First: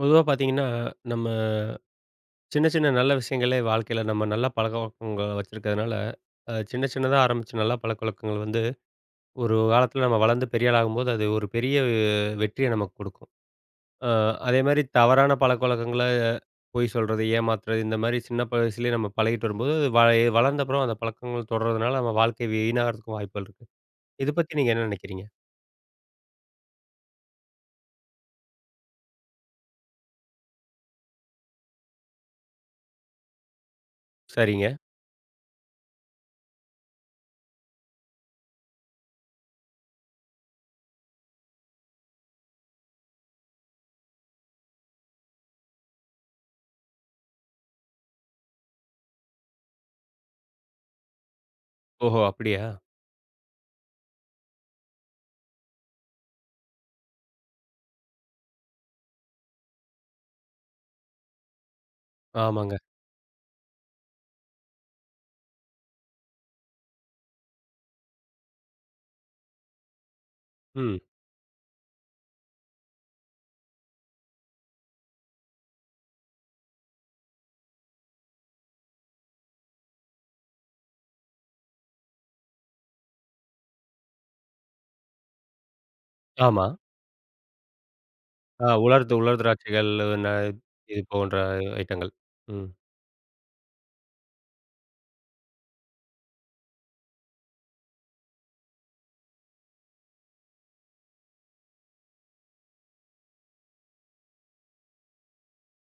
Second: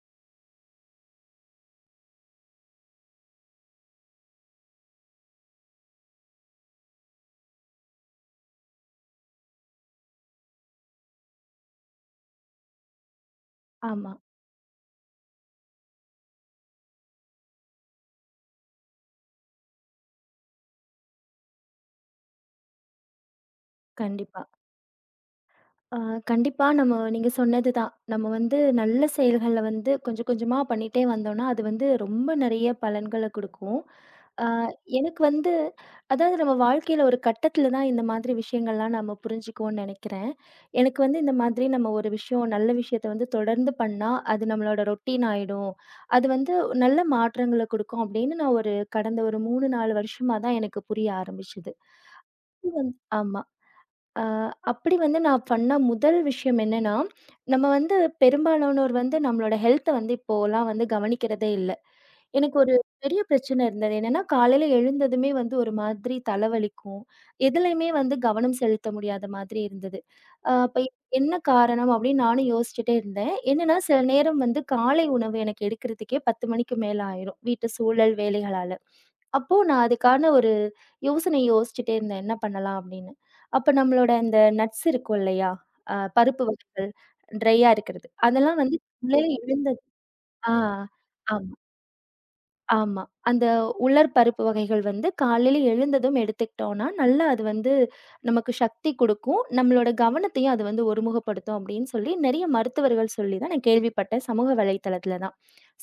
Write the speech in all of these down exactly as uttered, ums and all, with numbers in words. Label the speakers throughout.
Speaker 1: பொதுவா பார்த்தீங்கன்னா, நம்ம சின்ன சின்ன நல்ல விஷயங்களே வாழ்க்கையில நம்ம நல்ல பழக்கவழக்கங்கள வச்சிருக்கிறதுனால, அ சின்ன சின்னதா ஆரம்பிச்ச நல்ல பழக்கவழக்கங்கள் வந்து, ஒரு காலத்தில நம்ம வளர்ந்து பெரிய ஆள் ஆகும்போது, அது ஒரு பெரிய வெற்றிய நமக்கு குடுக்கும். அ
Speaker 2: ஆமா.
Speaker 1: அதேமாரி தவறான பழக்கவழக்கங்கள, பொய் சொல்றது, ஏமாத்துறது இந்த மாரி சின்ன வயசுலயே நம்ம பழகிட்டு வரும்போது, வ வளர்ந்த அப்புறம் அந்த பழக்கங்கள் தொடர்றதுனால நம்ம வாழ்க்கை வீணாகறதுக்கும் வாய்ப்புகள் இருக்கு. இத
Speaker 2: கண்டிப்பா.
Speaker 1: பத்தி நீங்க என்ன நினைக்கிறீங்க?
Speaker 2: அ கண்டிப்பா, நம்ம நீங்க சொன்னது தான். நம்ம வந்து நல்ல செயல்கள வந்து கொஞ்சம் கொஞ்சமா பண்ணிட்டே வந்தோம்னா, அது வந்து ரொம்ப நெறைய பலன்கள குடுக்கும். அ
Speaker 1: சரிங்க.
Speaker 2: எனக்கு வந்து அதாவது நம்ம வாழ்க்கையில ஒரு கட்டத்தில தான் இந்த மாதிரி விஷயங்கள்லாம் நம்ம புரிஞ்சுக்குவோம்னு நெனைக்கிறேன். எனக்கு வந்து இந்த மாதிரி நம்ம ஒரு விஷயம், நல்ல விஷயத்த வந்து தொடர்ந்து பண்ணா, அது நம்மளோட ரொட்டீன் ஆயிடும். அது வந்து நல்ல மாற்றங்கள குடுக்கும் அப்படின்னு நான் ஒரு கடந்த ஒரு மூன்று, நான்கு வருஷமா தான் எனக்கு புரிய ஆரம்பிச்சது.
Speaker 1: ஓஹோ! அப்படியா?
Speaker 2: இது வந்து ஆமா. ஆ, அப்படி வந்து நான் பண்ண முதல் விஷயம் என்னன்னா, நம்ம வந்து பெரும்பாலானோர் வந்து நம்மளோட ஹெல்த்த வந்து இப்போலாம் வந்து கவனிக்கிறதே இல்ல. எனக்கு ஒரு
Speaker 1: ஆமாங்க.
Speaker 2: பெரிய பிரச்சனை இருந்தது. என்னன்னா, காலையில எழுந்ததுமே வந்து ஒரு மாதிரி தலைவலிக்கும். எதுலயுமே வந்து கவனம் செலுத்த முடியாத மாதிரி இருந்தது. அ அப்ப
Speaker 1: ம்.
Speaker 2: என்ன காரணம் அப்படின்னு நானும் யோசிச்சுட்டே இருந்தேன். என்னன்னா, சில நேரம் வந்து காலை உணவு எனக்கு எடுக்கிறதுக்கே பத்து மணிக்கு மேல ஆயிரும். வீட்டு சூழல், வேலைகளால. அப்போ நான் அதுக்கான ஒரு யோசனை யோசிச்சுட்டே இருந்தேன். என்ன பண்ணலாம் அப்படின்னு. அப்ப நம்மளோட இந்த நட்ஸ் இருக்கும் இல்லையா? அ பருப்பு
Speaker 1: ஆமா.
Speaker 2: வகைகள் ட்ரையா இருக்கிறது. அதெல்லாம்
Speaker 1: ஆ,
Speaker 2: வந்து
Speaker 1: உலர்ந்த
Speaker 2: காலையில
Speaker 1: உலர்
Speaker 2: எழுந்தது.
Speaker 1: திராட்சைகள். ந
Speaker 2: ஆ.
Speaker 1: இது போன்ற ஐட்டங்கள். ம்.
Speaker 2: ஆமா. அந்த உலர் பருப்பு வகைகள் வந்து காலையில எழுந்ததும் எடுத்துக்கிட்டோம்னா, நல்லா அது வந்து நமக்கு சக்தி குடுக்கும். நம்மளோட கவனத்தையும் அது வந்து ஒருமுகப்படுத்தும் அப்படின்னு சொல்லி நெறைய மருத்துவர்கள் சொல்லி தான் நான் கேள்விப்பட்டேன். சமூக வலைதளத்தில தான்.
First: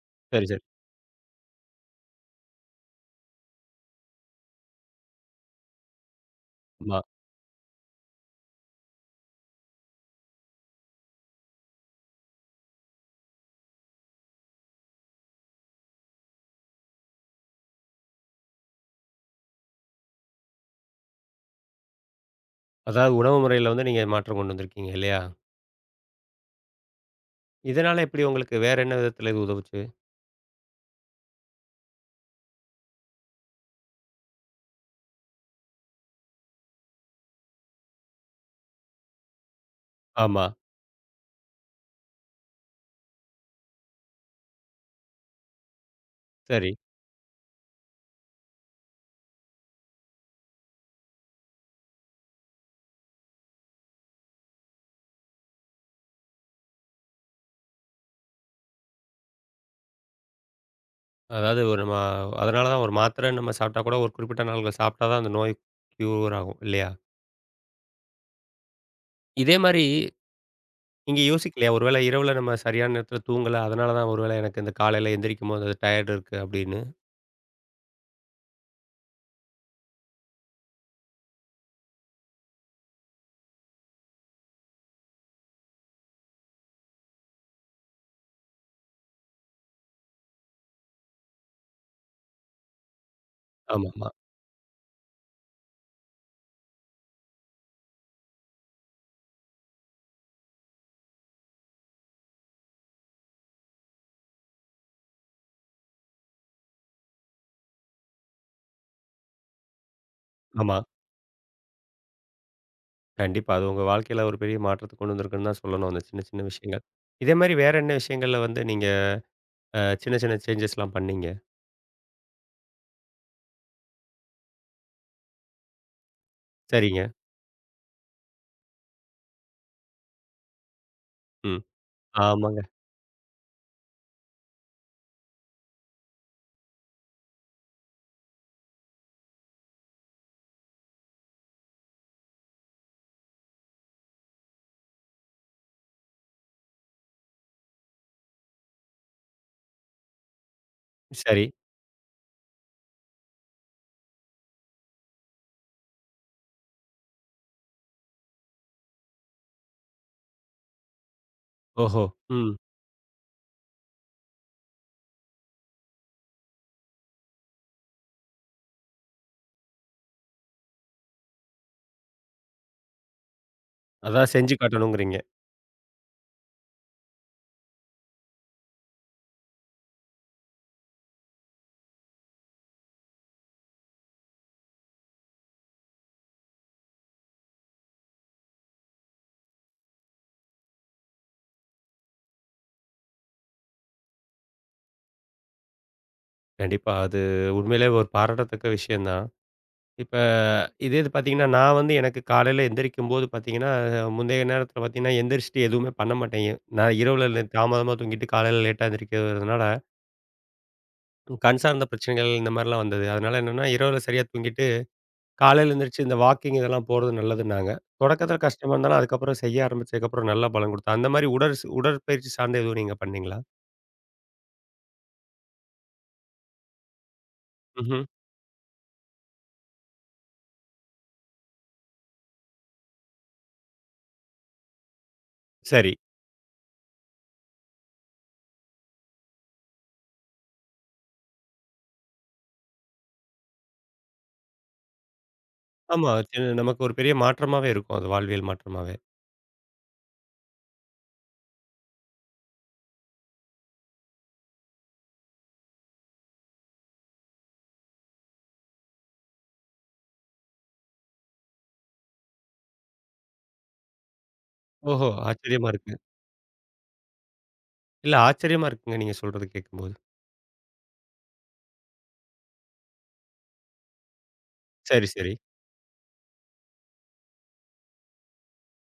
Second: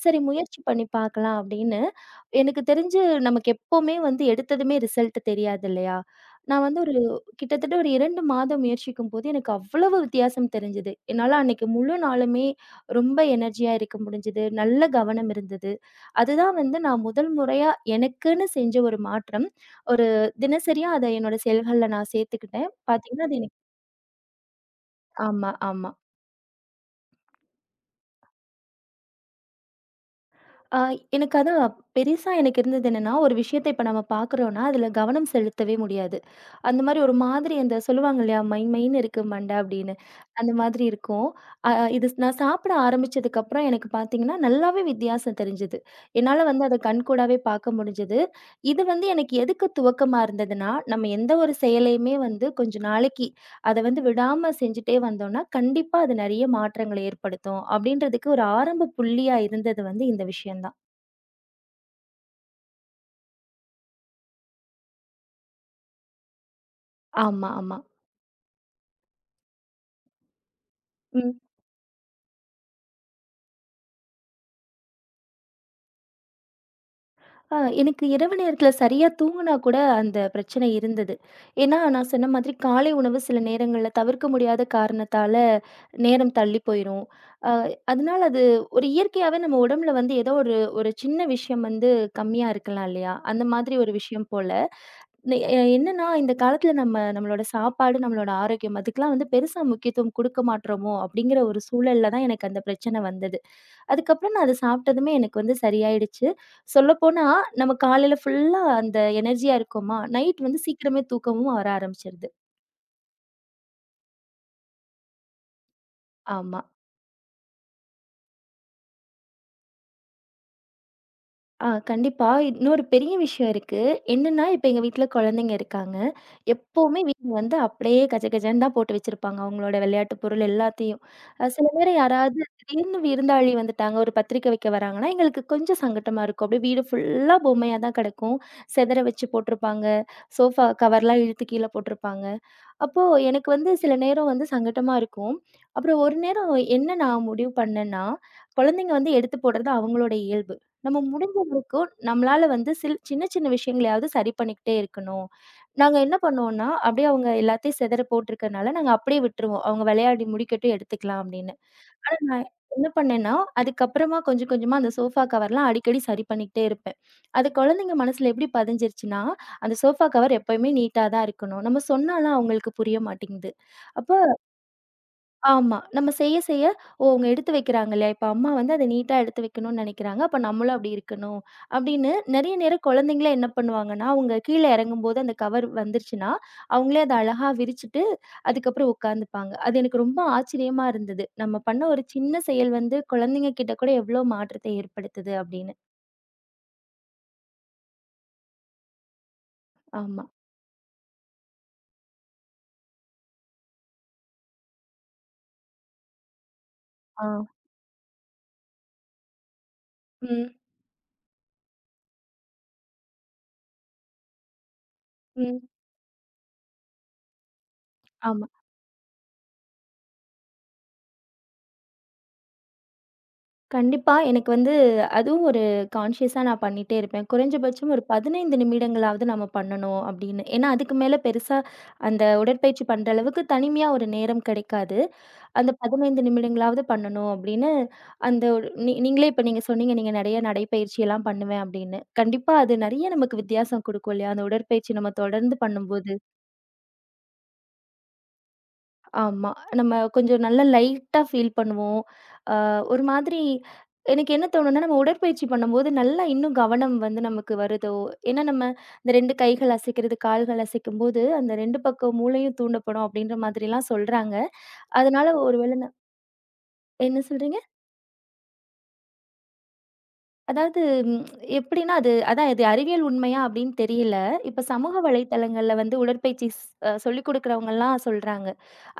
Speaker 2: சரி
Speaker 1: சரி,
Speaker 2: முயற்சி
Speaker 1: சரி.
Speaker 2: பண்ணி பார்க்கலாம் அப்படின்னு, எனக்கு தெரிஞ்சு நமக்கு எப்பவுமே வந்து எடுத்ததுமே ரிசல்ட் தெரியாது இல்லையா? நான் வந்து ஒரு
Speaker 1: ஆமா.
Speaker 2: கிட்டத்தட்ட ஒரு இரண்டு மாதம் முயற்சிக்கும்போது எனக்கு அவ்வளவு வித்தியாசம் தெரிஞ்சது. என்னால அன்னைக்கு முழு நாளுமே ரொம்ப எனர்ஜியா இருக்க முடிஞ்சது. நல்ல கவனம் இருந்தது. அதுதான் வந்து நான் முதல் முறையா எனக்குன்னு செஞ்ச ஒரு மாற்றம். ஒரு தினசரியா அத என்னோட செயல்கள்ல நான் சேர்த்துக்கிட்டேன்.
Speaker 1: அதாவது
Speaker 2: பார்த்தீங்கன்னா,
Speaker 1: உணவு
Speaker 2: அது எனக்கு
Speaker 1: முறையில வந்து நீங்க மாற்றம் கொண்டு வந்திருக்கீங்க இல்லையா?
Speaker 2: ஆமா, ஆமா.
Speaker 1: இதனால எப்படி உங்களுக்கு வேற என்ன விதத்தில இது உதவுச்சு?
Speaker 2: அ எனக்கு அதான் பெருசா எனக்கு இருந்தது என்னன்னா, ஒரு விஷயத்த இப்ப நம்ம பார்க்குறோம்னா, அதுல கவனம் செலுத்தவே முடியாது. அந்த மாரி ஒரு மாதிரி அந்த சொல்லுவாங்க இல்லையா, மை மைன்னு இருக்கு மண்ட அப்படின்னு.
Speaker 1: ஆமா.
Speaker 2: அந்த மாதிரி இருக்கும். அ இது நான் சாப்பிட ஆரம்பிச்சதுக்கப்புறம் எனக்கு பார்த்தீங்கன்னா, நல்லாவே வித்தியாசம் தெரிஞ்சது. என்னால வந்து
Speaker 1: சரி.
Speaker 2: அத கண்கூடாவே பார்க்க முடிஞ்சது. இது வந்து எனக்கு எதுக்கு துவக்கமா இருந்ததுன்னா, நம்ம எந்த ஒரு செயலையுமே வந்து கொஞ்ச நாளைக்கு அத வந்து விடாம செஞ்சுட்டே வந்தோம்னா, கண்டிப்பா அது நெறைய மாற்றங்கள ஏற்படுத்தும். அப்படின்றதுக்கு ஒரு ஆரம்ப புள்ளியா இருந்தது வந்து இந்த விஷயம் தான்.
Speaker 1: அதாவது ஒரு நம்ம அதனால தான் ஒரு மாத்திரை நம்ம சாப்பிட்டா கூட ஒரு குறிப்பிட்ட நாள்கள் சாப்பிட்டா தான் அந்த நோய் க்யூர் ஆகும் இல்லையா?
Speaker 2: ஆமா, ஆமா.
Speaker 1: இதே மாரி நீங்க
Speaker 2: ம்.
Speaker 1: யோசிக்கலையா? ஒரு வேளை இரவுல நம்ம சரியான நேரத்தில தூங்கல. அதனால தான் ஒரு வேளை எனக்கு இந்த காலையில எந்திரிக்கும்போது அது டயர்டு இருக்கு அப்படின்னு.
Speaker 2: ஆ, எனக்கு இரவு நேரத்துல சரியா தூங்குனா கூட அந்த பிரச்சனை இருந்தது. ஏன்னா, நான் சொன்ன மாதிரி காலை உணவு சில நேரங்கள்ல தவிர்க்க முடியாத காரணத்தால நேரம் தள்ளி போயிரும். அ அதனால அது ஒரு இயற்கையாவே நம்ம உடம்புல வந்து ஏதோ ஒரு ஒரு சின்ன விஷயம் வந்து கம்மியா இருக்கலாம் இல்லையா? அந்த மாதிரி ஒரு
Speaker 1: ஆமாமா.
Speaker 2: விஷயம் போல. நெ எ என்னன்னா, இந்த காலத்துல நம்ம நம்மளோட சாப்பாடு, நம்மளோட ஆரோக்கியம் அதுக்கெல்லாம் வந்து பெருசா முக்கியத்துவம் குடுக்க மாட்றோமோ! அப்படிங்கிற ஒரு சூழல்ல தான் எனக்கு அந்த பிரச்சன வந்தது. அதுக்கப்புறம் நான் அத சாப்பிட்டதுமே எனக்கு வந்து சரியாயிடுச்சு. சொல்லப்போனா, நம்ம காலையில ஃபுல்லா அந்த எனர்ஜியா இருக்கோமா, நைட் வந்து
Speaker 1: ஆமா.
Speaker 2: சீக்கிரமே தூக்கமும் வர ஆரம்பிச்சுருது.
Speaker 1: கண்டிப்பா. அது உங்க வாழ்க்கையில ஒரு பெரிய மாற்றத்த கொண்டு வந்திருக்குன்னு தான் சொல்லணும். அந்த சின்ன, சின்ன
Speaker 2: ஆமா.
Speaker 1: விஷயங்கள். இதே மாரி வேற என்ன விஷயங்கள்ல வந்து நீங்க அ சின்ன, சின்ன சேஞ்சஸ்லாம் பண்ணீங்க?
Speaker 2: ஆ, கண்டிப்பா. இன்னொரு பெரிய விஷயம் இருக்கு. என்னன்னா, இப்ப எங்க வீட்ல குழந்தைங்க இருக்காங்க. எப்பவுமே
Speaker 1: சரிங்க.
Speaker 2: வீட்ல வந்து அப்படியே கஜ கஜன்னு தான் போட்டு வச்சிருப்பாங்க. அவங்களோட விளையாட்டு பொருள் எல்லாத்தையும். அ
Speaker 1: ம்.
Speaker 2: சில நேரம் யாராவது
Speaker 1: ஆமாங்க.
Speaker 2: திடீர்னு விருந்தாளி வந்துட்டாங்க, ஒரு பத்திரிக்கை வைக்க வராங்கன்னா, எங்களுக்கு கொஞ்சம் சங்கட்டமா இருக்கும். அப்படியே வீடு ஃபுல்லா பொம்மையா தான் கிடக்கும். செதற வச்சு போட்டிருப்பாங்க. சோஃபா கவர்லாம் இழுத்து கீழ போட்டிருப்பாங்க. அப்போ எனக்கு வந்து சில நேரம் வந்து சங்கட்டமா இருக்கும். அப்புறம் ஒரு நேரம் என்ன நான் முடிவு பண்ணேன்னா, குழந்தைங்க வந்து எடுத்து போடுறது அவங்களோட இயல்பு. நம்ம முடிஞ்ச
Speaker 1: சரி.
Speaker 2: வரைக்கும் நம்மளால வந்து சில் சின்ன சின்ன விஷயங்களையாவது சரி பண்ணிக்கிட்டே இருக்கணும். நாங்க என்ன பண்ணுவோம்னா, அப்படியே அவங்க எல்லாத்தையும் சிதற போட்டிருக்கனால நாங்க அப்படியே விட்டுருவோம். அவங்க விளையாடி முடிக்கட்டும் எடுத்துக்கலாம் அப்படின்னு.
Speaker 1: ஓஹோ!
Speaker 2: ஆனா நான்
Speaker 1: ம்.
Speaker 2: என்ன பண்ணேன்னா, அதுக்கப்புறமா கொஞ்சம் கொஞ்சமா அந்த சோஃபா கவர்லாம் அடிக்கடி சரி பண்ணிக்கிட்டே இருப்பேன். அது குழந்தைங்க மனசுல எப்படி பதிஞ்சிருச்சுன்னா, அந்த சோஃபா கவர் எப்பயுமே நீட்டா தான் இருக்கணும். நம்ம சொன்னாலாம் அவங்களுக்கு புரிய மாட்டேங்குது. அப்ப
Speaker 1: அதான் செஞ்சு காட்டணுங்கிறீங்க.
Speaker 2: ஆமா. நம்ம செய்ய செய்ய, ஓ! அவங்க எடுத்து வைக்கிறாங்களே, இப்ப அம்மா வந்து அத நீட்டா எடுத்து வைக்கணும்னு நெனைக்கிறாங்க. அப்ப நம்மளும் அப்படி இருக்கணும். அப்படின்னு நெறைய நேரம் குழந்தைங்களே என்ன பண்ணுவாங்கன்னா, அவங்க கீழ இறங்கும்போது அந்த கவர் வந்துருச்சுன்னா, அவங்களே அத அழகா விரிச்சுட்டு, அதுக்கப்புறம் உட்காந்துப்பாங்க. அது எனக்கு ரொம்ப ஆச்சரியமா இருந்தது. நம்ம பண்ண ஒரு சின்ன செயல் வந்து குழந்தைங்க கிட்ட கூட எவ்வளோ மாற்றத்தை ஏற்படுத்துது அப்படின்னு.
Speaker 1: கண்டிப்பா. அது உண்மையிலேயே ஒரு பாராட்டத்தக்க விஷயம் தான். இப்ப
Speaker 2: ஆமா.
Speaker 1: இதே இது பார்த்தீங்கன்னா, நான் வந்து எனக்கு காலையில எந்திரிக்கும்போது பார்த்தீங்கன்னா, அஹ், முந்தைய நேரத்தில பார்த்தீங்கன்னா, எந்திரிச்சுட்டு எதுவுமே பண்ண மாட்டேன். நான்
Speaker 2: ஆ.
Speaker 1: இரவுல லே தாமதமா தூங்கிட்டு காலையில லேட்டா எந்திரிக்கிறதுனால,
Speaker 2: ம்.
Speaker 1: கண் சார்ந்த பிரச்சனைகள் இந்த மாரிலாம் வந்தது. அதனால என்னன்னா, இரவுல சரியா தூங்கிட்டு
Speaker 2: ம்.
Speaker 1: காலையில எந்திரிச்சு இந்த வாக்கிங் இதெல்லாம் போறது நல்லதுன்னாங்க. தொடக்கத்தில ம்,
Speaker 2: ஆமா.
Speaker 1: கஷ்டமா இருந்தாலும், அதுக்கப்புறம் செய்ய ஆரம்பிச்சதுக்கப்புறம் நல்ல பலன் குடுத்தது. அந்த மாரி உடற் உடற்பயிற்சி சார்ந்த எதுவும் நீங்க பண்ணீங்களா?
Speaker 2: கண்டிப்பா. எனக்கு வந்து அதுவும் ஒரு கான்ஷியஸா நான் பண்ணிட்டே இருப்பேன். குறைஞ்சபட்சம்
Speaker 1: ம்ஹ்ம்.
Speaker 2: ஒரு பதினைந்து நிமிடங்களாவது நம்ம பண்ணணும் அப்படின்னு. ஏன்னா, அதுக்கு மேல பெருசா அந்த உடற்பயிற்சி பண்ற அளவுக்கு தனிமையா ஒரு நேரம் கிடைக்காது. அந்த
Speaker 1: சரி.
Speaker 2: பதினைந்து நிமிடங்களாவது பண்ணணும் அப்படின்னு அந்த ஒரு நீ நீங்களே இப்ப நீங்க சொன்னீங்க, நீங்க நெறைய நடைப்பயிற்சி எல்லாம் பண்ணுவேன் அப்படின்னு. கண்டிப்பா அது நெறைய நமக்கு வித்தியாசம் குடுக்கும் இல்லையா? அந்த உடற்பயிற்சி நம்ம தொடர்ந்து பண்ணும்போது.
Speaker 1: ஆமா. சி நமக்கு ஒரு பெரிய மாற்றமாவே இருக்கும். அது வாழ்வியல் மாற்றமாவே.
Speaker 2: ஆமா. நம்ம கொஞ்சம் நல்லா லைட்டா ஃபீல் பண்ணுவோம். அ ஒரு மாதிரி எனக்கு என்ன தோணும்னா, நம்ம உடற்பயிற்சி பண்ணும்போது நல்லா இன்னும் கவனம் வந்து நமக்கு வருதோ! ஏன்னா நம்ம இந்த ரெண்டு கைகள் அசைக்கிறது, கால்கள் அசைக்கும்போது, அந்த ரெண்டு பக்கம் மூளையும் தூண்டப்படும் அப்பிடின்ற மாதிரிலாம் சொல்றாங்க.
Speaker 1: ஓஹோ!
Speaker 2: அதனால ஒரு
Speaker 1: ஆச்சரியமா
Speaker 2: வேள
Speaker 1: இருக்கு.
Speaker 2: நான் என்ன சொல்றீங்க?
Speaker 1: இல்ல ஆச்சரியமா இருக்குங்க நீங்க சொல்றது கேட்கும்போது.
Speaker 2: அதாவது எப்பிடின்னா அது அதான் இது அறிவியல் உண்மையா அப்பிடின்னு தெரியல. இப்ப சமூக
Speaker 1: சரி, சரி.
Speaker 2: வலைதளங்கள்ல வந்து உடற்பயிற்சி ஸ் அ சொல்லிக் கொடுக்கிறவங்கலாம் சொல்றாங்க.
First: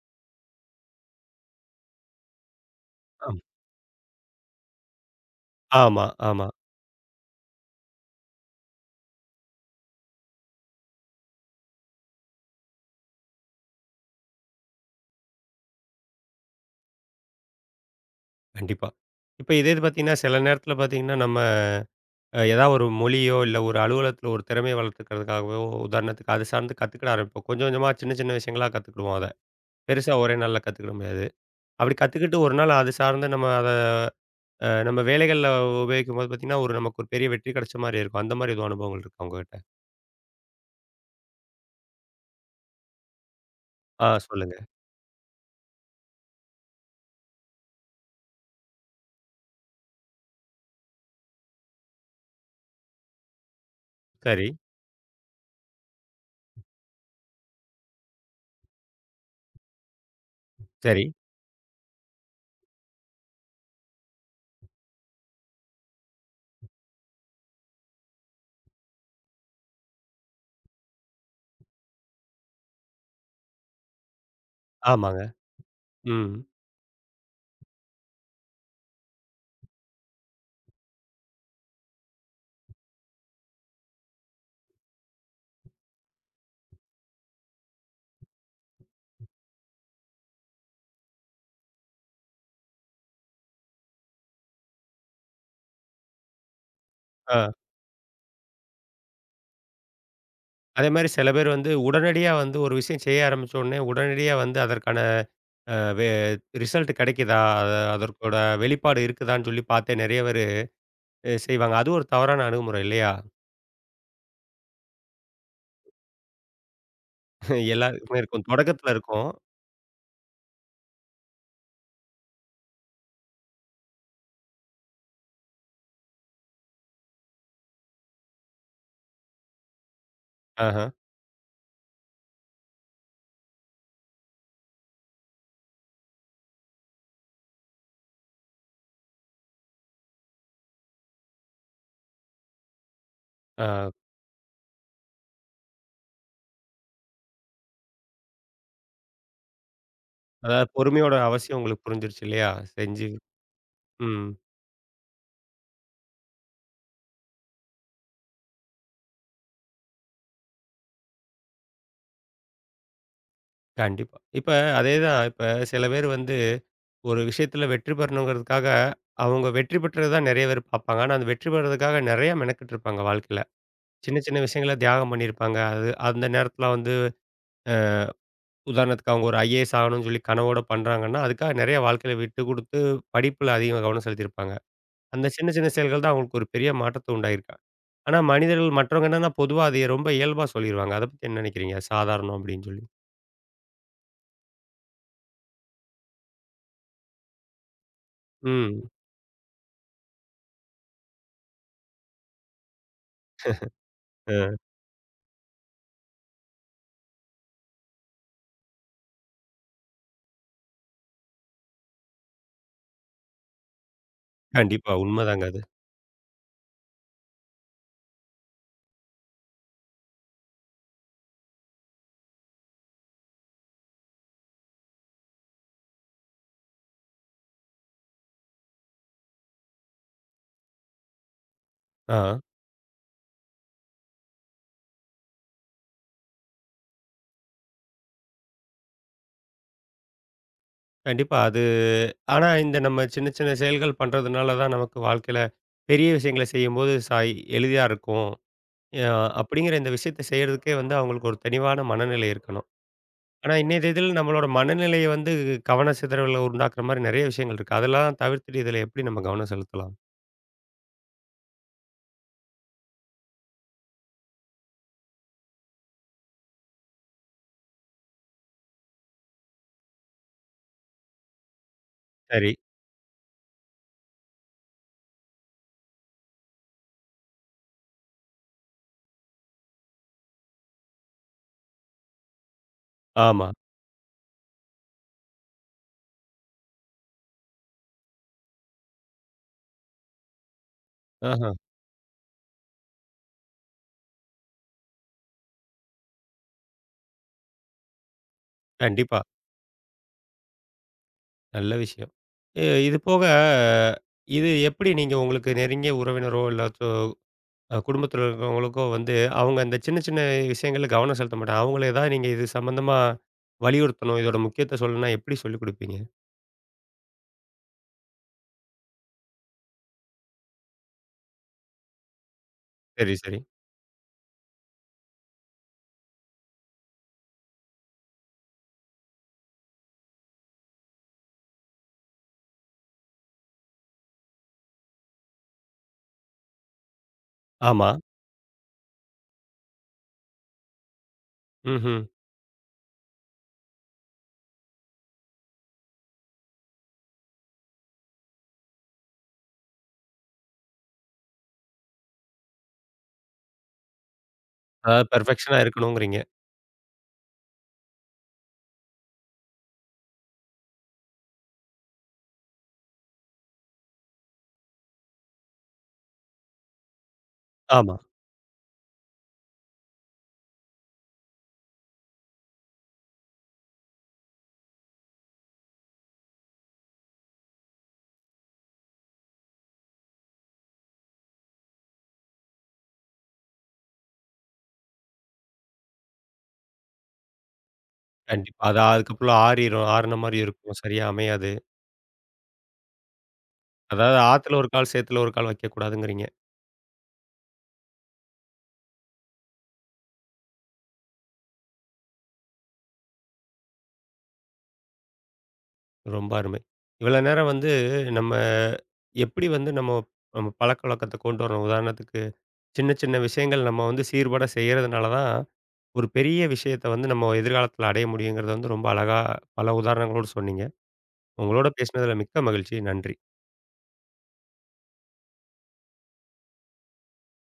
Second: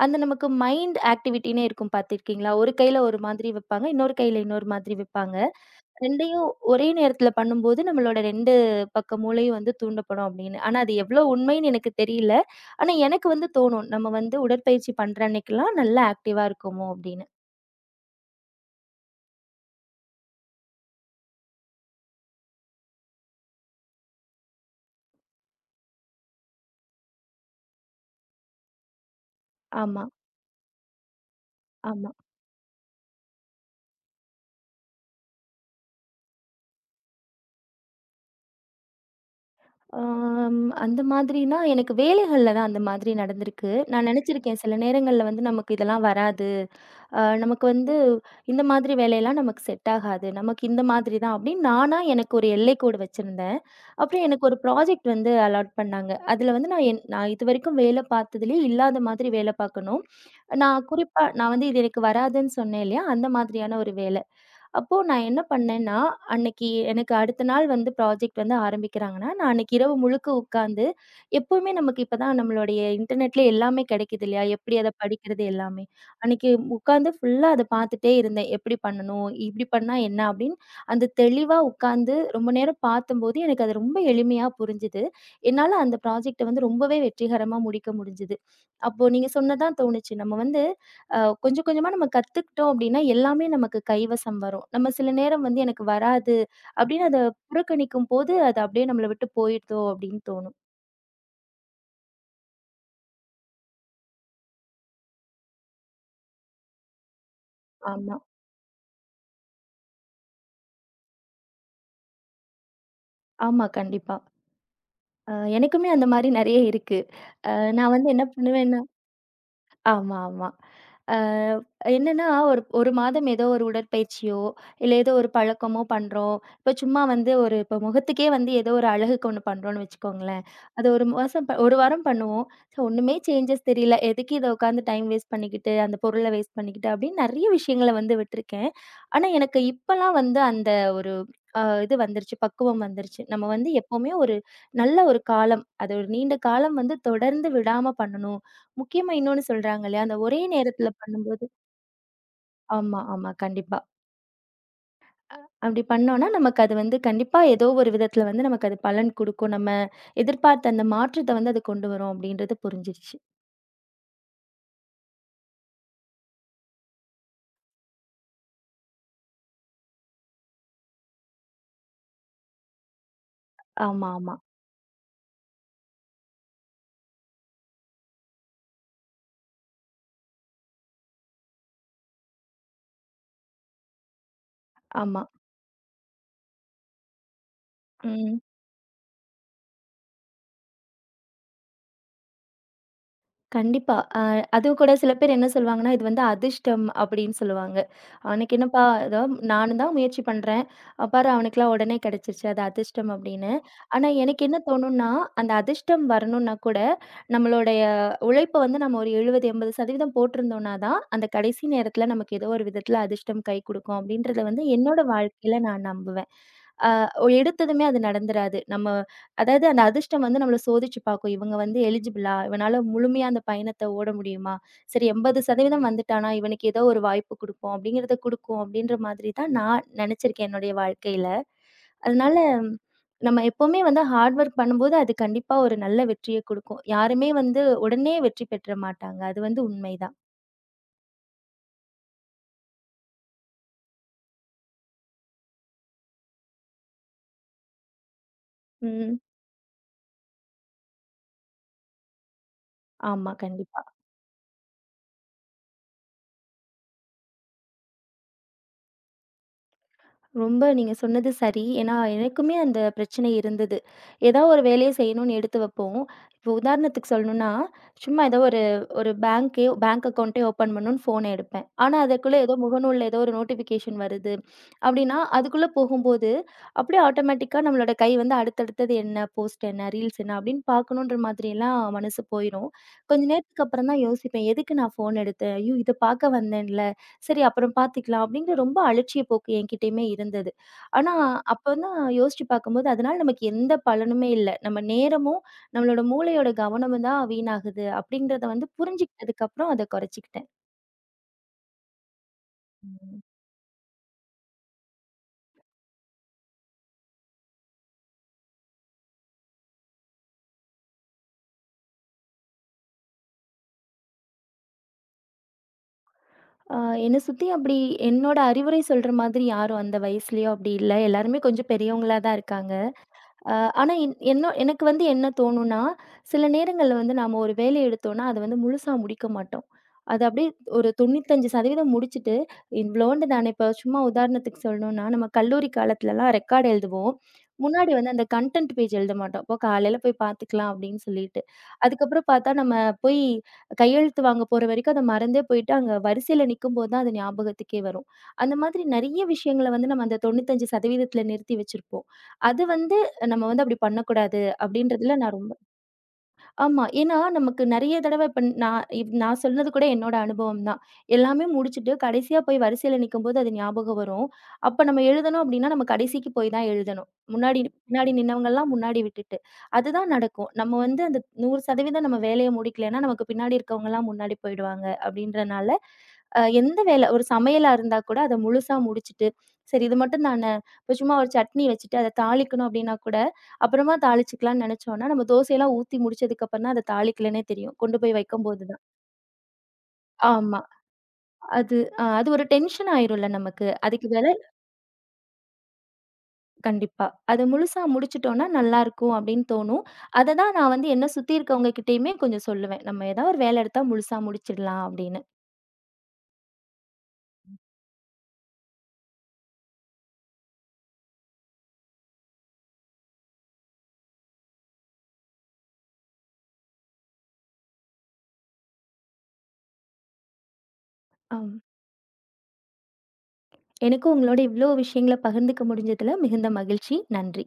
Speaker 2: அந்த நமக்கு மைண்ட் ஆக்டிவிட்டின்னே இருக்கும் பார்த்திருக்கீங்களா? ஒரு கையில ஒரு
Speaker 1: ஆம்.
Speaker 2: மாதிரி வைப்பாங்க. இன்னொரு கையில இன்னொரு மாதிரி வைப்பாங்க.
Speaker 1: ஆமா,
Speaker 2: ரெண்டும்
Speaker 1: ஆமா.
Speaker 2: ஒரே நேரத்தில பண்ணும்போது நம்மளோட ரெண்டு பக்க மூளையும் வந்து தூண்டப்படும் அப்படின்னு. ஆனா அது எவ்வளோ உண்மைன்னு எனக்கு தெரியல. ஆனா எனக்கு வந்து தோணும். நம்ம வந்து உடற்பயிற்சி பண்ற அன்னைக்கெல்லாம் நல்லா ஆக்டிவா இருக்கோமோ அப்படின்னு.
Speaker 1: கண்டிப்பா. இப்ப இதே இது பார்த்தீங்கன்னா, சில நேரத்தில பார்த்தீங்கன்னா, நம்ம அஹ், ஏதாவது ஒரு மொழியோ, இல்ல ஒரு அலுவலகத்தில ஒரு திறமைய வளர்த்துக்கிறதுக்காகவோ, உதாரணத்துக்கு அது சார்ந்து கத்துக்கிட ஆரம்பிப்போம். கொஞ்சம் கொஞ்சமா சின்ன சின்ன விஷயங்களா கத்துக்கிடுவோம் அத.
Speaker 2: ஆமா,
Speaker 1: பெருசா ஒரே நாள்ல கத்துக்கிட முடியாது. அப்படி
Speaker 2: ஆமா.
Speaker 1: கத்துக்கிட்டு ஒரு நாள் அது சார்ந்த நம்ம அத அ நம்ம வேலைகள்ல உபயோகிக்கும்போது பார்த்தீங்கன்னா, ஒரு நமக்கு ஒரு பெரிய வெற்றி கிடைச்ச மாரி இருக்கும். அந்த மாரி எதுவும் அனுபவங்கள் இருக்கா உங்ககிட்ட?
Speaker 2: ஆம், அந்த மாதிரினா, எனக்கு வேலைகள்ல தான் அந்த மாதிரி நடந்திருக்கு.
Speaker 1: ஆ,
Speaker 2: நான்
Speaker 1: சொல்லுங்க.
Speaker 2: நெனச்சிருக்கேன், சில நேரங்கள்ல வந்து நமக்கு இதெல்லாம் வராது. அ நமக்கு வந்து இந்த மாதிரி வேலையெல்லாம் நமக்கு செட் ஆகாது. நமக்கு இந்த மாதிரி தான் அப்படின்னு நானா எனக்கு ஒரு எல்லைக்கோடு வச்சிருந்தேன். அப்புறம்
Speaker 1: சரி,
Speaker 2: எனக்கு ஒரு ப்ராஜெக்ட் வந்து அலாட் பண்ணாங்க. அதுல வந்து நான் என் நான் இதுவரைக்கும் வேலை பார்த்ததுலயே இல்லாத மாதிரி வேலை பார்க்கணும். நான்
Speaker 1: சரி.
Speaker 2: குறிப்பா நான் வந்து இது எனக்கு வராதுன்னு சொன்னேன் இல்லையா? அந்த மாதிரியான ஒரு வேலை. அப்போ நான் என்ன பண்ணேன்னா, அன்னைக்கு எனக்கு அடுத்த நாள் வந்து ப்ராஜெக்ட் வந்து ஆரம்பிக்கிறாங்கன்னா, நான் அன்னைக்கு இரவு முழுக்க உட்காந்து, எப்பவுமே நமக்கு இப்பதான் நம்மளுடைய இன்டர்நெட்ல எல்லாமே கிடைக்குது இல்லையா? எப்படி அத
Speaker 1: ஆமாங்க.
Speaker 2: படிக்கிறது எல்லாமே.
Speaker 1: ம்.
Speaker 2: அன்னைக்கு உட்காந்து ஃபுல்லா அத பார்த்துட்டே இருந்தேன். எப்படி பண்ணணும்? இப்படி பண்ணா என்ன? அப்படின்னு அந்த தெளிவா உட்காந்து ரொம்ப நேரம் பார்த்தம்போது, எனக்கு அது ரொம்ப எளிமையா புரிஞ்சுது. என்னால அந்த ப்ராஜெக்ட்ட வந்து ரொம்பவே வெற்றிகரமா முடிக்க முடிஞ்சுது. அப்போ நீங்க சொன்னதான் தோணுச்சு. நம்ம வந்து அ கொஞ்சம் கொஞ்சமா நம்ம கத்துக்கிட்டோம் அப்படின்னா, எல்லாமே நமக்கு கைவசம் வரும். நம்ம சில நேரம் வந்து எனக்கு வராது அப்படின்னு அத
Speaker 1: ஆ
Speaker 2: புறக்கணிக்கும்போது, அது அப்படியே நம்மள விட்டு போயிடுதோ அப்படின்னு தோணும்.
Speaker 1: அதே மாரி சில பேர் வந்து உடனடியா வந்து ஒரு விஷயம் செய்ய ஆரம்பிச்ச உடனே, உடனடியா வந்து அதற்கான அ வே ரிசல்ட் கிடைக்குதா? அத
Speaker 2: ஆமா.
Speaker 1: அதற்கோட வெளிப்பாடு இருக்குதான்னு சொல்லி பார்த்தே நெறைய பேரு அ செய்வாங்க. அது ஒரு தவறான அணுகுமுறை இல்லையா?
Speaker 2: ஆமா, கண்டிப்பா. அ எனக்குமே அந்த மாரி நெறைய இருக்கு. அ நான் வந்து
Speaker 1: எல்லாருக்குமே
Speaker 2: என்ன
Speaker 1: இருக்கும்.
Speaker 2: பண்ணுவேன்னா
Speaker 1: தொடக்கத்துல இருக்கும்.
Speaker 2: ஆமா, ஆமா. அ என்னன்னா, ஒரு ஒரு மாதம் ஏதோ ஒரு உடற்பயிற்சியோ, இல்ல ஏதோ ஒரு பழக்கமோ பண்றோம். இப்ப சும்மா வந்து ஒரு இப்ப முகத்துக்கே வந்து ஏதோ ஒரு அழகுக்கு ஒண்ணு பண்றோம்னு வச்சுக்கோங்களேன்.
Speaker 1: ஆஹ.
Speaker 2: அது ஒரு மாசம் ஒரு வாரம் பண்ணுவோம். ஸோ ஒண்ணுமே சேஞ்சஸ் தெரியல. எதுக்கு இத உட்காந்து டைம் வேஸ்ட் பண்ணிக்கிட்டு, அந்த பொருள வேஸ்ட் பண்ணிக்கிட்டு அப்படின்னு நெறைய விஷயங்கள வந்து விட்டுருக்கேன். ஆனா எனக்கு இப்பலாம் வந்து அந்த ஒரு அ இது வந்துருச்சு. பக்குவம் வந்துருச்சு. நம்ம வந்து
Speaker 1: ஆ.
Speaker 2: எப்பவுமே ஒரு நல்ல ஒரு காலம், அது ஒரு நீண்ட காலம் வந்து தொடர்ந்து விடாம பண்ணணும். முக்கியமா இன்னொன்னு சொல்றாங்க இல்லையா? அந்த ஒரே
Speaker 1: அதாவது
Speaker 2: நேரத்துல
Speaker 1: பொறுமையோட
Speaker 2: பண்ணும்போது
Speaker 1: அவசியம் உங்களுக்கு புரிஞ்சிருச்சு இல்லையா?
Speaker 2: ஆமா,
Speaker 1: செஞ்சு
Speaker 2: ஆமா. கண்டிப்பா.
Speaker 1: ம்.
Speaker 2: அப்படி பண்ணோம்னா, நமக்கு அது வந்து கண்டிப்பா ஏதோ ஒரு விதத்துல வந்து நமக்கு அது பலன் குடுக்கும். நம்ம எதிர்பார்த்த அந்த மாற்றத்த வந்து அது கொண்டு வரும் அப்படின்றது புரிஞ்சிருச்சு.
Speaker 1: கண்டிப்பா. இப்ப அதேதான். இப்ப சில பேர் வந்து ஒரு விஷயத்துல வெற்றி பெறணுங்கிறதுக்காக, அவங்க வெற்றி பெற்றது தான் நெறைய பேர் பார்ப்பாங்க. ஆனா, அந்த வெற்றி பெறதுக்காக நெறைய மெனக்கெட்டுருப்பாங்க வாழ்க்கையில.
Speaker 2: ஆமா,
Speaker 1: சின்ன
Speaker 2: ஆமா,
Speaker 1: சின்ன விஷயங்கள தியாகம் பண்ணியிருப்பாங்க. அது அந்த நேரத்துல வந்து அ உதாரணத்துக்கு அவங்க ஒரு ஐ ஏ எஸ் ஆகணும்னு சொல்லி கனவோட பண்றாங்கன்னா, அதுக்காக நெறைய வாழ்க்கையில விட்டு குடுத்து படிப்புல அதிக கவனம் செலுத்தியிருப்பாங்க.
Speaker 2: ஆமா.
Speaker 1: அந்த சின்ன சின்ன செயல்கள் தான் அவங்களுக்கு ஒரு பெரிய மாற்றத்த உண்டாயிருக்கா. ஆனா
Speaker 2: ம்.
Speaker 1: மனிதர்கள் மற்றவங்க என்னன்னா பொதுவா அதைய ரொம்ப இயல்பா சொல்லிருவாங்க. அத பத்தி என்ன நெனைக்கிறீங்க? சாதாரணம் அப்படின்னு சொல்லி.
Speaker 2: கண்டிப்பா. அ அதுவும் கூட சில பேர் என்ன சொல்லுவாங்கன்னா, இது வந்து அதிர்ஷ்டம் அப்படின்னு சொல்லுவாங்க. "அவனுக்கு என்னப்பா
Speaker 1: ம்.
Speaker 2: ஏதோ நானும் தான் முயற்சி பண்றேன். அ பாரு அவனுக்கெல்லாம் உடனே கிடைச்சிருச்சு. அது அதிர்ஷ்டம்" அப்படின்னு. ஆனா எனக்கு
Speaker 1: அ
Speaker 2: என்ன தோணும்னா, அந்த அதிர்ஷ்டம் வரணும்னா கூட நம்மளுடைய உழைப்ப வந்து நம்ம ஒரு எழுபது, எண்பது சதவீதம் போட்டிருந்தோம்னா தான், அந்த கடைசி நேரத்தில நமக்கு ஏதோ ஒரு விதத்தில அதிர்ஷ்டம் கை குடுக்கும் அப்படின்றத வந்து
Speaker 1: கண்டிப்பா.
Speaker 2: என்னோட
Speaker 1: உண்மதாங்க அது.
Speaker 2: வாழ்க்கையில நான் நம்புவேன். அ எடுத்ததுமே அது நடந்துராது. நம்ம அதாவது அந்த அதிர்ஷ்டம் வந்து நம்மள சோதிச்சு பார்க்கும். இவங்க வந்து எலிஜிபிளா? இவனால முழுமையா அந்த பயணத்த ஓட முடியுமா? சரி எண்பது சதவீதம் வந்துட்டானா, இவனுக்கு ஏதோ ஒரு வாய்ப்பு குடுப்போம் அப்படிங்கிறத குடுக்கும் அப்படின்ற மாதிரி தான் நான் நெனச்சிருக்கேன் என்னுடைய வாழ்க்கையில. அதனால
Speaker 1: ஆ.
Speaker 2: நம்ம எப்பவுமே வந்து ஹார்ட் ஒர்க் பண்ணும்போது அது கண்டிப்பா ஒரு நல்ல வெற்றிய குடுக்கும். யாருமே வந்து உடனே வெற்றி பெற்ற மாட்டாங்க. அது வந்து உண்மைதான்.
Speaker 1: கண்டிப்பா அது ஆனா இந்த நம்ம சின்ன சின்ன செயல்கள் பண்றதுனால தான் நமக்கு வாழ்க்கையில பெரிய விஷயங்கள செய்யும்போது சாய் எளிதா இருக்கும். அ
Speaker 2: ம்.
Speaker 1: அப்படிங்கிற இந்த விஷயத்த செய்யறதுக்கே வந்து அவங்களுக்கு ஒரு தெளிவான மனநிலை இருக்கணும்.
Speaker 2: ஆமா.
Speaker 1: ஆனா இன்னைய
Speaker 2: கண்டிப்பா.
Speaker 1: தேதியில நம்மளோட மனநிலைய வந்து கவன சிதறல்கள உண்டாக்குற மாரி நெறைய விஷயங்கள் இருக்கு. அதெல்லாம் தவிர்த்துட்டு இதில எப்படி நம்ம கவனம் செலுத்தலாம்?
Speaker 2: ரொம்ப நீங்க சொன்னது சரி. ஏன்னா, எனக்குமே அந்த பிரச்சனை இருந்தது. ஏதா ஒரு வேலைய செய்யணும்னு எடுத்து வைப்போம். இப்போ உதாரணத்துக்கு சொல்லணும்னா, சும்மா ஏதோ ஒரு ஒரு பேங்கே பேங்க் அக்கவுண்டே ஓப்பன் பண்ணணும்னு ஃபோன எடுப்பேன். ஆனா, அதுக்குள்ள
Speaker 1: சரி.
Speaker 2: ஏதோ முகநூல்ல ஏதோ ஒரு நோட்டிஃபிகேஷன் வருது அப்படின்னா, அதுக்குள்ள போகும்போது அப்படியே ஆட்டோமேட்டிக்கா நம்மளோட கை வந்து அடுத்தடுத்தது என்ன, போஸ்ட் என்ன, ரீல்ஸ் என்ன அப்படின்னு பார்க்கணுன்ற மாதிரியெல்லாம் மனசு போயிரும். கொஞ்ச
Speaker 1: ஆமா.
Speaker 2: நேரத்துக்கு அப்புறம் தான் யோசிப்பேன். எதுக்கு நான் ஃபோன் எடுத்தேன்? ஐயோ! இத பார்க்க வந்தேன்ல. சரி அப்புறம் பார்த்துக்கலாம் அப்படிங்கிற ரொம்ப அலட்சிய போக்கு என்கிட்டயுமே இருந்தது. ஆனா,
Speaker 1: ஆஹா.
Speaker 2: அப்ப தான் யோசிச்சு பார்க்கும்போது, அதனால நமக்கு எந்த பலனுமே இல்ல. நம்ம நேரமும், நம்மளோட மூளையோட கவனமும் தான் வீணாகுது அப்படின்றத வந்து
Speaker 1: கண்டிப்பா.
Speaker 2: புரிஞ்சுக்கிட்டதுக்கப்புறம் அத குறைச்சுக்கிட்டேன்.
Speaker 1: நல்ல விஷயம். இ இது
Speaker 2: ம்.
Speaker 1: போக இது எப்படி நீங்க உங்களுக்கு நெருங்கிய உறவினரோ, இல்லாச்சோ அ குடும்பத்தில இருக்கிறவங்களுக்கோ வந்து, அவங்க அந்த சின்ன சின்ன விஷயங்கள்ல கவனம் செலுத்த மாட்டாங்க. அவங்கள ஏதாவது நீங்க இது சம்மந்தமா வலியுறுத்தணும். இதோட முக்கியத்த சொல்லணும்னா எப்படி சொல்லிக் குடுப்பீங்க?
Speaker 2: அ என்ன சுத்தி அப்படி என்னோட அறிவுரை சொல்ற மாதிரி யாரும் அந்த வயசுலயும் அப்படி இல்ல. எல்லாருமே கொஞ்சம் பெரியவங்களா தான் இருக்காங்க.
Speaker 1: சரி, சரி.
Speaker 2: அ ஆனா என் என்ன எனக்கு வந்து என்ன தோணும்னா, சில நேரங்கள்ல வந்து நாம ஒரு வேலைய எடுத்தோம்னா, அத வந்து முழுசா முடிக்க மாட்டோம். அது அப்படியே ஒரு தொண்ணூற்று ஐந்து சதவீதம் முடிச்சுட்டு, இவ்வளோண்டு தானே இப்ப சும்மா உதாரணத்துக்கு சொல்லணும்னா, நம்ம கல்லூரி காலத்துலலாம் ரெக்கார்ட் எழுதுவோம்.
Speaker 1: ஆமா.
Speaker 2: முன்னாடி வந்து அந்த கன்டென்ட் பேஜ் எழுத மாட்டோம். இப்போ காலையில போய் பார்த்துக்கலாம் அப்படின்னு சொல்லிட்டு.
Speaker 1: ம்ஹ்ம்.
Speaker 2: அதுக்கப்புறம் பார்த்தா நம்ம போய் கையெழுத்து வாங்க போற வரைக்கும் அத மறந்தே போயிட்டு, அங்க வரிசையில நிக்கும்போது தான் அது ஞாபகத்துக்கே வரும். அந்த மாதிரி நெறைய விஷயங்கள வந்து நம்ம அந்த 95%ல நிறுத்தி வச்சிருப்போம். அது வந்து நம்ம வந்து அப்படி பண்ணக்கூடாது
Speaker 1: அதாவது
Speaker 2: அப்படின்றதுல நான் ரொம்ப
Speaker 1: பெர்ஃபெக்ஷனா இருக்கணுங்கிறீங்க.
Speaker 2: ஆமா. ஏன்னா, நமக்கு நெறைய தடவ இப்ப நான் இப் நான் சொன்னது கூட என்னோட அனுபவம் தான். எல்லாமே முடிச்சுட்டு கடைசியா போய் வரிசையில நிக்கும்போது அது ஞாபகம் வரும். அப்ப நம்ம எழுதணும் அப்படின்னா, நம்ம கடைசிக்கு போய் தான் எழுதணும். முன்னாடி
Speaker 1: ஆமா.
Speaker 2: பின்னாடி நின்னவங்கலாம் முன்னாடி விட்டுட்டு. அதுதான் நடக்கும். நம்ம வந்து அந்த நூறு சதவீதம் நம்ம வேலைய முடிக்கலைன்னா, நமக்கு பின்னாடி இருக்கவங்கலாம் முன்னாடி போயிடுவாங்க அப்படின்றனால, அ எந்த வேல ஒரு சமையலா இருந்தா கூட அத முழுசா முடிச்சுட்டு, சரி இது மட்டும் தான, இப்ப சும்மா ஒரு சட்னி வச்சுட்டு அத தாளிக்கணும் அப்படின்னா கூட அப்புறமா தாளிச்சுக்கலான்னு நெனச்சோம்னா, நம்ம தோசையெல்லாம் ஊத்தி முடிச்சதுக்கப்புறம் தான் அத தாளிக்கலன்னே தெரியும். கொண்டு போய்
Speaker 1: கண்டிப்பா.
Speaker 2: வைக்கும்போது
Speaker 1: அது
Speaker 2: தான்.
Speaker 1: அதுக்கப்புறம் ஆறிரும். ஆறுன மாரி
Speaker 2: ஆமா.
Speaker 1: இருக்கும். சரியா அமையாது.
Speaker 2: அது அ அது ஒரு டென்ஷன் ஆயிரும்ல நமக்கு. அதுக்கு
Speaker 1: அதாவது
Speaker 2: வேல
Speaker 1: ஆத்துல ஒரு கால், சேத்துல ஒரு கால் வைக்கக்கூடாதுங்கிறீங்க.
Speaker 2: கண்டிப்பா. அது முழுசா முடிச்சுட்டோம்னா நல்லாருக்கும் அப்படின்னு தோணும். அத தான் நான் வந்து என்ன சுத்தி இருக்கவங்க கிட்டயுமே கொஞ்சம் சொல்லுவேன். நம்ம ஏதாவது ஒரு வேல எடுத்தா முழுசா முடிச்சிடலாம் அப்படின்னு.
Speaker 1: ரொம்ப அருமை. இவ்வளோ நேரம் வந்து நம்ம எப்படி வந்து நம்ம நம்ம பழக்கவழக்கத்த கொண்டு வரணும்? உதாரணத்துக்கு சின்ன சின்ன விஷயங்கள் நம்ம வந்து சீர்பட செய்யறதுனால தான் ஒரு பெரிய விஷயத்த வந்து நம்ம எதிர்காலத்துல அடைய முடியுங்கிறத வந்து ரொம்ப அழகா பல உதாரணங்களோடு சொன்னீங்க.
Speaker 2: ஆம்.
Speaker 1: உங்களோட பேசினதுல மிக்க மகிழ்ச்சி. நன்றி.
Speaker 2: எனக்கும் உங்களோட இவ்ளோ விஷயங்கள பகிர்ந்துக்க முடிஞ்சதுல மிகுந்த மகிழ்ச்சி. நன்றி.